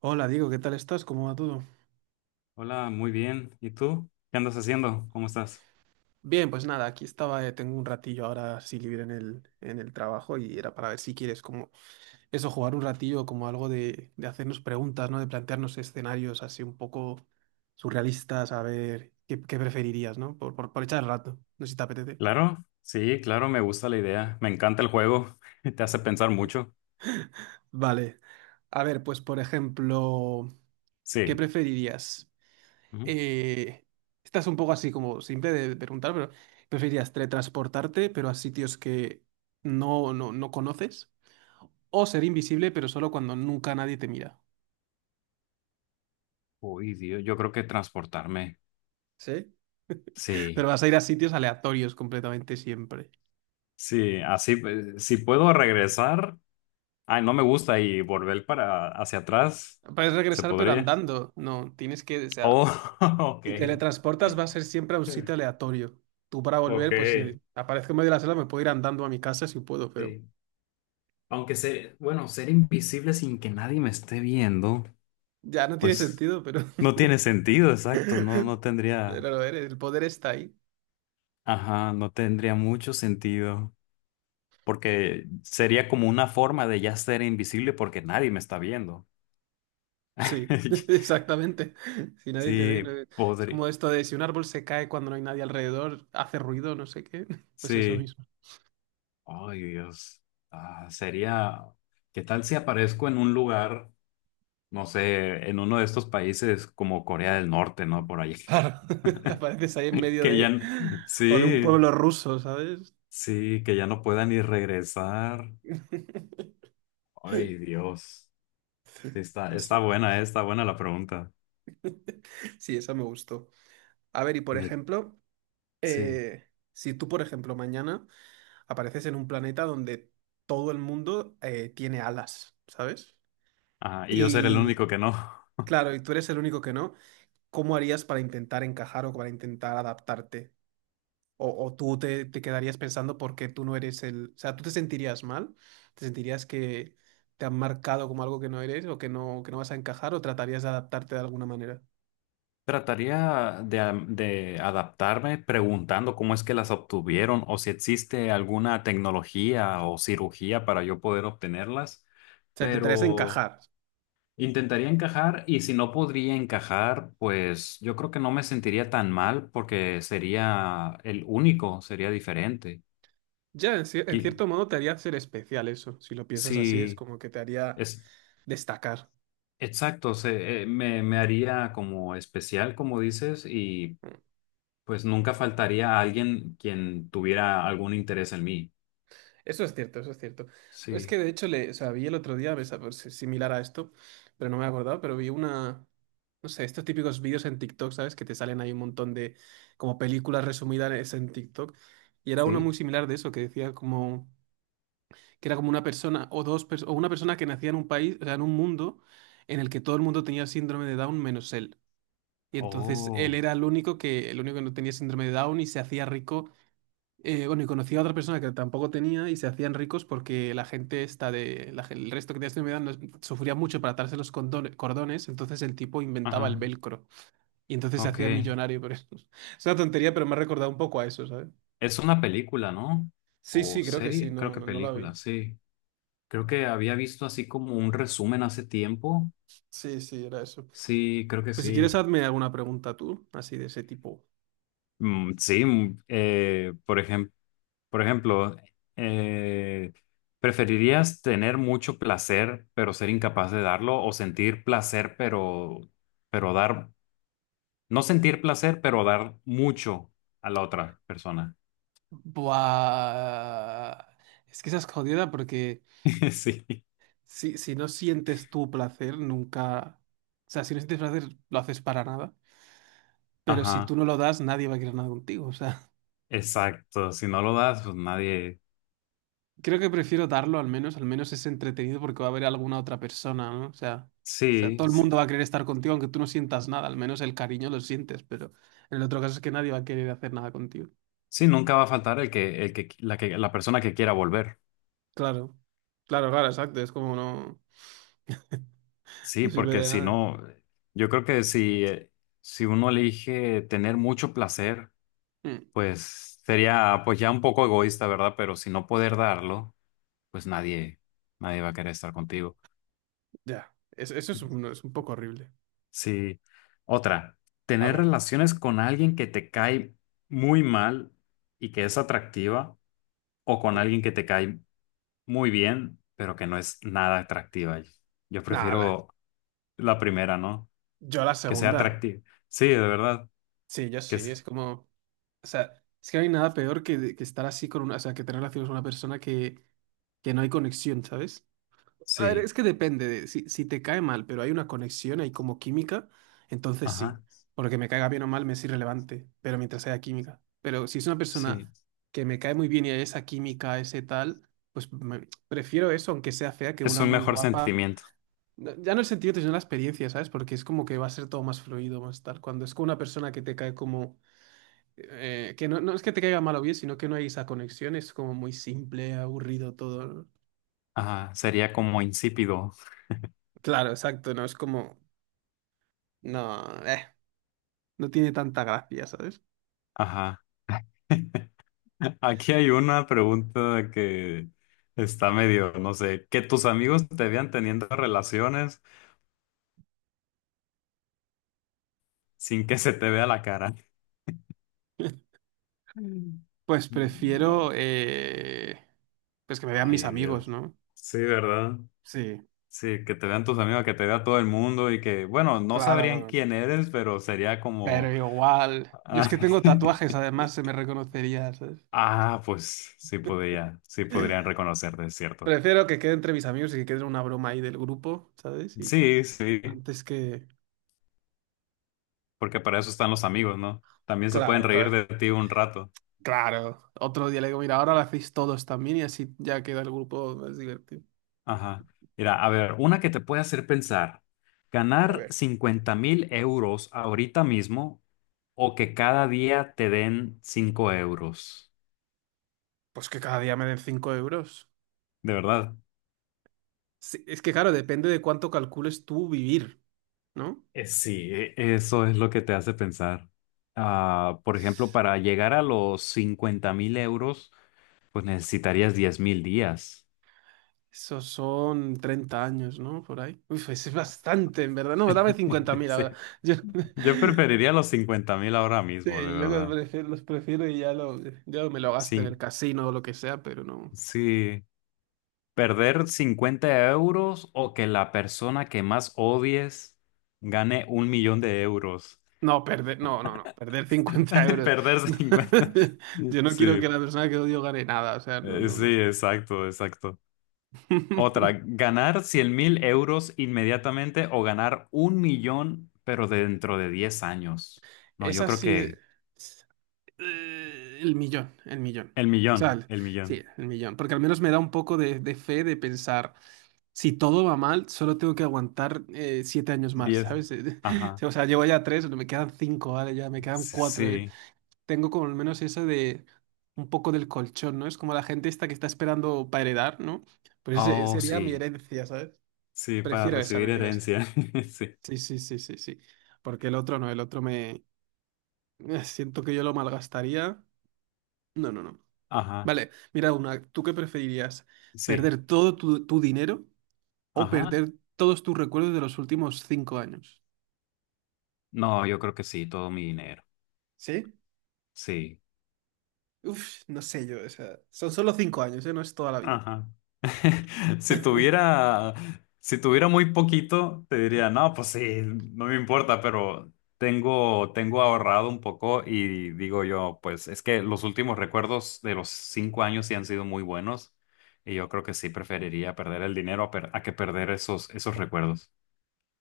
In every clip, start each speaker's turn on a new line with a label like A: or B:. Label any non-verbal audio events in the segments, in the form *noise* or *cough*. A: Hola, Diego, ¿qué tal estás? ¿Cómo va todo?
B: Hola, muy bien. ¿Y tú? ¿Qué andas haciendo? ¿Cómo estás?
A: Bien, pues nada, aquí estaba, tengo un ratillo ahora sí libre en el trabajo y era para ver si quieres como eso, jugar un ratillo como algo de hacernos preguntas, ¿no? De plantearnos escenarios así un poco surrealistas, a ver qué preferirías, ¿no? Por echar el rato, no sé si te apetece.
B: Claro, sí, claro, me gusta la idea. Me encanta el juego. *laughs* Te hace pensar mucho.
A: Vale, a ver, pues por ejemplo, ¿qué
B: Sí.
A: preferirías?
B: Ujú.
A: eh, Estás un poco así como simple de preguntar, pero ¿preferirías teletransportarte, pero a sitios que no conoces? ¿O ser invisible, pero solo cuando nunca nadie te mira?
B: Uy, Dios, yo creo que transportarme.
A: ¿Sí? Pero
B: Sí,
A: vas a ir a sitios aleatorios completamente siempre.
B: sí, así, pues, si puedo regresar. Ay, no me gusta y volver para hacia atrás.
A: Puedes
B: ¿Se
A: regresar, pero
B: podría?
A: andando. No, tienes que, o sea,
B: Oh, *laughs*
A: si
B: ok.
A: teletransportas va a ser siempre a un sitio aleatorio. Tú para
B: Ok.
A: volver, pues si aparezco en medio de la sala, me puedo ir andando a mi casa si puedo, pero
B: Sí. Aunque ser, bueno, ser invisible sin que nadie me esté viendo,
A: ya no tiene
B: pues.
A: sentido, pero...
B: No tiene sentido, exacto. No, no
A: *laughs*
B: tendría,
A: Pero lo eres, el poder está ahí.
B: ajá, no tendría mucho sentido. Porque sería como una forma de ya ser invisible porque nadie me está viendo.
A: Sí, *laughs*
B: *laughs*
A: exactamente. Si nadie te ve,
B: Sí,
A: es
B: podría.
A: como esto de si un árbol se cae cuando no hay nadie alrededor, hace ruido, no sé qué. *laughs* Pues eso
B: Sí.
A: mismo.
B: Ay, Dios. Ah, sería. ¿Qué tal si aparezco en un lugar, no sé, en uno de estos países como Corea del Norte, no? Por ahí.
A: Claro, *laughs* apareces ahí en
B: *laughs*
A: medio
B: Que ya.
A: de... o de un
B: Sí,
A: pueblo ruso, ¿sabes?
B: sí, que ya no pueda ni regresar.
A: *laughs*
B: Ay, Dios. Sí,
A: Pues sí,
B: está buena la pregunta.
A: sí, esa me gustó. A ver, y por
B: Me-
A: ejemplo,
B: sí.
A: si tú, por ejemplo, mañana apareces en un planeta donde todo el mundo tiene alas, ¿sabes?
B: Ajá, y yo ser el
A: Y
B: único que no.
A: claro, y tú eres el único que no, ¿cómo harías para intentar encajar o para intentar adaptarte? O tú te quedarías pensando por qué tú no eres el... O sea, ¿tú te sentirías mal? ¿Te sentirías que te han marcado como algo que no eres o que que no vas a encajar o tratarías de adaptarte de alguna manera?
B: *laughs* Trataría de adaptarme preguntando cómo es que las obtuvieron o si existe alguna tecnología o cirugía para yo poder obtenerlas,
A: O sea, te tratarías de
B: pero
A: encajar.
B: intentaría encajar y si no podría encajar, pues yo creo que no me sentiría tan mal porque sería el único, sería diferente.
A: Ya, en
B: Qui-
A: cierto modo te haría ser especial eso. Si lo piensas así, es
B: Si,
A: como que te haría
B: es,
A: destacar.
B: Exacto, me haría como especial, como dices, y pues nunca faltaría alguien quien tuviera algún interés en mí.
A: Eso es cierto, eso es cierto. Es
B: Sí,
A: que de hecho o sea, vi el otro día, pues, similar a esto, pero no me he acordado, pero vi una... no sé, estos típicos vídeos en TikTok, ¿sabes? Que te salen ahí un montón de como películas resumidas en TikTok. Y era uno
B: sí.
A: muy similar de eso, que decía como que era como una persona o o una persona que nacía en un país, o sea, en un mundo en el que todo el mundo tenía síndrome de Down menos él. Y entonces él
B: Oh,
A: era el único que no tenía síndrome de Down y se hacía rico. Bueno, y conocía a otra persona que tampoco tenía y se hacían ricos porque la gente está de la gen- el resto que tenía síndrome de Down sufría mucho para atarse cordones, entonces el tipo inventaba el
B: ajá,
A: velcro. Y entonces se
B: ok.
A: hacía millonario por eso. *laughs* Es una tontería, pero me ha recordado un poco a eso, ¿sabes?
B: Es una película, ¿no?
A: Sí,
B: O
A: sí, creo que sí,
B: serie, creo
A: no,
B: que
A: no, no la vi.
B: película, sí. Creo que había visto así como un resumen hace tiempo.
A: Sí, sí, era eso.
B: Sí, creo que
A: Pues si quieres,
B: sí.
A: hazme alguna pregunta tú, así de ese tipo.
B: Sí, por ejemplo. Por ejemplo, eh, ¿preferirías tener mucho placer pero ser incapaz de darlo o sentir placer pero dar, no sentir placer pero dar mucho a la otra persona?
A: Buah. Es que esa es jodida porque
B: *laughs* Sí,
A: si no sientes tu placer, nunca. O sea, si no sientes placer, lo haces para nada. Pero si tú
B: ajá,
A: no lo das, nadie va a querer nada contigo. O sea,
B: exacto. Si no lo das, pues nadie,
A: creo que prefiero darlo al menos es entretenido porque va a haber alguna otra persona, ¿no? O sea,
B: sí,
A: todo el
B: sí,
A: mundo va a querer estar contigo aunque tú no sientas nada, al menos el cariño lo sientes, pero en el otro caso es que nadie va a querer hacer nada contigo.
B: sí, nunca va a faltar el que, la persona que quiera volver.
A: Claro, claro, exacto, es como no,
B: Sí,
A: no sirve
B: porque
A: de
B: si
A: nada.
B: no, yo creo que si uno elige tener mucho placer,
A: Mm,
B: pues sería pues ya un poco egoísta, ¿verdad? Pero si no poder darlo, pues nadie va a querer estar contigo.
A: ya, eso es es un poco horrible.
B: Sí. Otra,
A: A
B: tener
A: ver,
B: relaciones con alguien que te cae muy mal y que es atractiva, o con
A: mm,
B: alguien que te cae muy bien, pero que no es nada atractiva. Yo
A: nada, la-
B: prefiero la primera, ¿no?
A: yo la
B: Que sea
A: segunda,
B: atractiva. Sí, de verdad.
A: sí, yo
B: Que
A: sí,
B: es.
A: es como, o sea, es que no hay nada peor que estar así con una, o sea, que tener relaciones con una persona que no hay conexión, ¿sabes? A ver,
B: Sí.
A: es que depende de si te cae mal, pero hay una conexión, hay como química, entonces sí.
B: Ajá.
A: Porque me caiga bien o mal me es irrelevante, pero mientras haya química. Pero si es una
B: Sí.
A: persona que me cae muy bien y hay esa química, ese tal, pues prefiero eso, aunque sea fea, que
B: Es
A: una
B: un
A: muy
B: mejor
A: guapa.
B: sentimiento.
A: Ya no el sentido, sino la experiencia, ¿sabes? Porque es como que va a ser todo más fluido, más tal. Cuando es con una persona que te cae como... que no es que te caiga mal o bien, sino que no hay esa conexión, es como muy simple, aburrido todo. ¿No?
B: Ajá. Sería como insípido.
A: Claro, exacto, no es como no, no tiene tanta gracia, ¿sabes?
B: Ajá. *laughs* Aquí hay una pregunta que está medio, no sé, que tus amigos te vean teniendo relaciones sin que se te vea la cara.
A: *laughs*
B: Mm.
A: Pues prefiero
B: No.
A: pues que me vean mis
B: Ay,
A: amigos,
B: Dios.
A: ¿no?
B: Sí, ¿verdad?
A: Sí,
B: Sí, que te vean tus amigos, que te vea todo el mundo y que, bueno, no
A: claro,
B: sabrían
A: como-
B: quién eres, pero sería como.
A: pero igual. Yo es
B: Ah,
A: que tengo tatuajes,
B: *laughs*
A: además se me reconocería, ¿sabes?
B: ah, pues sí
A: *laughs*
B: podrían reconocerte, es cierto.
A: Prefiero que quede entre mis amigos y que quede una broma ahí del grupo, ¿sabes? Y ya.
B: Sí, sí.
A: Antes que.
B: Porque para eso están los amigos, ¿no? También se pueden
A: Claro,
B: reír
A: claro.
B: de ti un rato.
A: Claro. Otro día le digo, mira, ahora lo hacéis todos también y así ya queda el grupo más divertido.
B: Ajá. Mira, a ver, una que te puede hacer pensar,
A: A
B: ganar
A: ver,
B: 50 mil euros ahorita mismo o que cada día te den 5 euros.
A: pues que cada día me den 5 euros.
B: De verdad.
A: Sí, es que claro, depende de cuánto calcules tú vivir, ¿no?
B: Sí, eso es lo que te hace pensar. Ah, por ejemplo, para llegar a los 50 mil euros, pues necesitarías 10.000 días.
A: Esos son 30 años, ¿no? Por ahí. Uf, es bastante, en verdad. No, dame cincuenta
B: *laughs*
A: mil
B: Sí.
A: ahora. Yo,
B: Yo
A: *laughs*
B: preferiría los 50.000 ahora mismo, de
A: sí,
B: verdad.
A: los prefiero y ya, ya me lo gasto en el casino o lo que sea, pero no.
B: Sí, perder 50 € o que la persona que más odies gane 1 millón de euros.
A: No, perder 50
B: *laughs*
A: euros.
B: Perder 50.
A: *laughs* Yo no quiero
B: Sí,
A: que la persona que odio gane nada, o sea, no, no, no.
B: sí, exacto, exacto. Otra,
A: *laughs*
B: ganar 100.000 € inmediatamente o ganar 1 millón, pero dentro de 10 años. No,
A: Es
B: yo creo
A: así.
B: que
A: El millón, el millón.
B: el
A: O sea,
B: millón,
A: el-
B: el
A: sí,
B: millón.
A: el millón. Porque al menos me da un poco de fe de pensar, si todo va mal, solo tengo que aguantar 7 años más,
B: 10.
A: ¿sabes? *laughs*
B: Ajá,
A: O sea, llevo ya tres, me quedan cinco, ¿vale? Ya me quedan
B: sí.
A: cuatro.
B: Sí.
A: Tengo como al menos eso de un poco del colchón, ¿no? Es como la gente esta que está esperando para heredar, ¿no? Pues ese
B: Oh,
A: sería mi
B: sí,
A: herencia, ¿sabes?
B: sí, para
A: Prefiero esa,
B: recibir
A: prefiero esa.
B: herencia. *laughs* Sí,
A: Sí, sí, sí, sí, sí. Porque el otro no, el otro me... siento que yo lo malgastaría. No, no, no.
B: ajá.
A: Vale, mira una, ¿tú qué preferirías?
B: Sí,
A: ¿Perder todo tu dinero o
B: ajá.
A: perder todos tus recuerdos de los últimos 5 años?
B: No, yo creo que sí, todo mi dinero.
A: ¿Sí?
B: Sí.
A: Uf, no sé yo, o sea, son solo 5 años, ¿eh? No es toda la vida.
B: Ajá. *laughs* Si
A: *laughs*
B: tuviera, si tuviera muy poquito, te diría, no, pues sí, no me importa, pero tengo ahorrado un poco y digo yo, pues es que los últimos recuerdos de los 5 años sí han sido muy buenos y yo creo que sí preferiría perder el dinero a que perder esos recuerdos.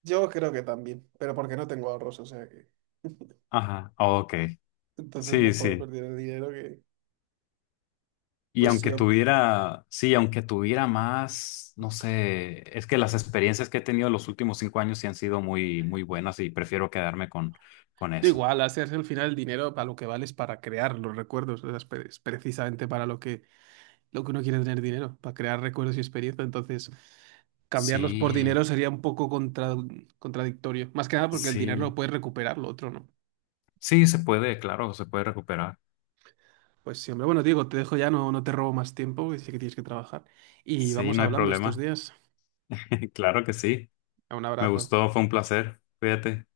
A: Yo creo que también, pero porque no tengo ahorros, o sea que.
B: Ajá. Ok.
A: Entonces
B: Sí,
A: mejor
B: sí.
A: perder el dinero que.
B: Y
A: Pues sí, hombre.
B: sí, aunque tuviera más, no sé, es que las experiencias que he tenido los últimos 5 años sí han sido muy, muy buenas y prefiero quedarme con
A: Da
B: eso.
A: igual, hacerse al final el dinero para lo que vale es para crear los recuerdos, o sea, es precisamente para lo que uno quiere es tener dinero para crear recuerdos y experiencia. Entonces, cambiarlos por
B: Sí,
A: dinero sería un poco contradictorio. Más que nada porque el dinero lo
B: sí,
A: puedes recuperar, lo otro no.
B: sí, se puede, claro, se puede recuperar.
A: Pues sí, hombre, bueno, Diego, te dejo ya, no, no te robo más tiempo, que sé que tienes que trabajar. Y
B: Sí,
A: vamos
B: no hay
A: hablando estos
B: problema.
A: días.
B: *laughs* Claro que sí.
A: Un
B: Me
A: abrazo.
B: gustó, fue un placer. Cuídate.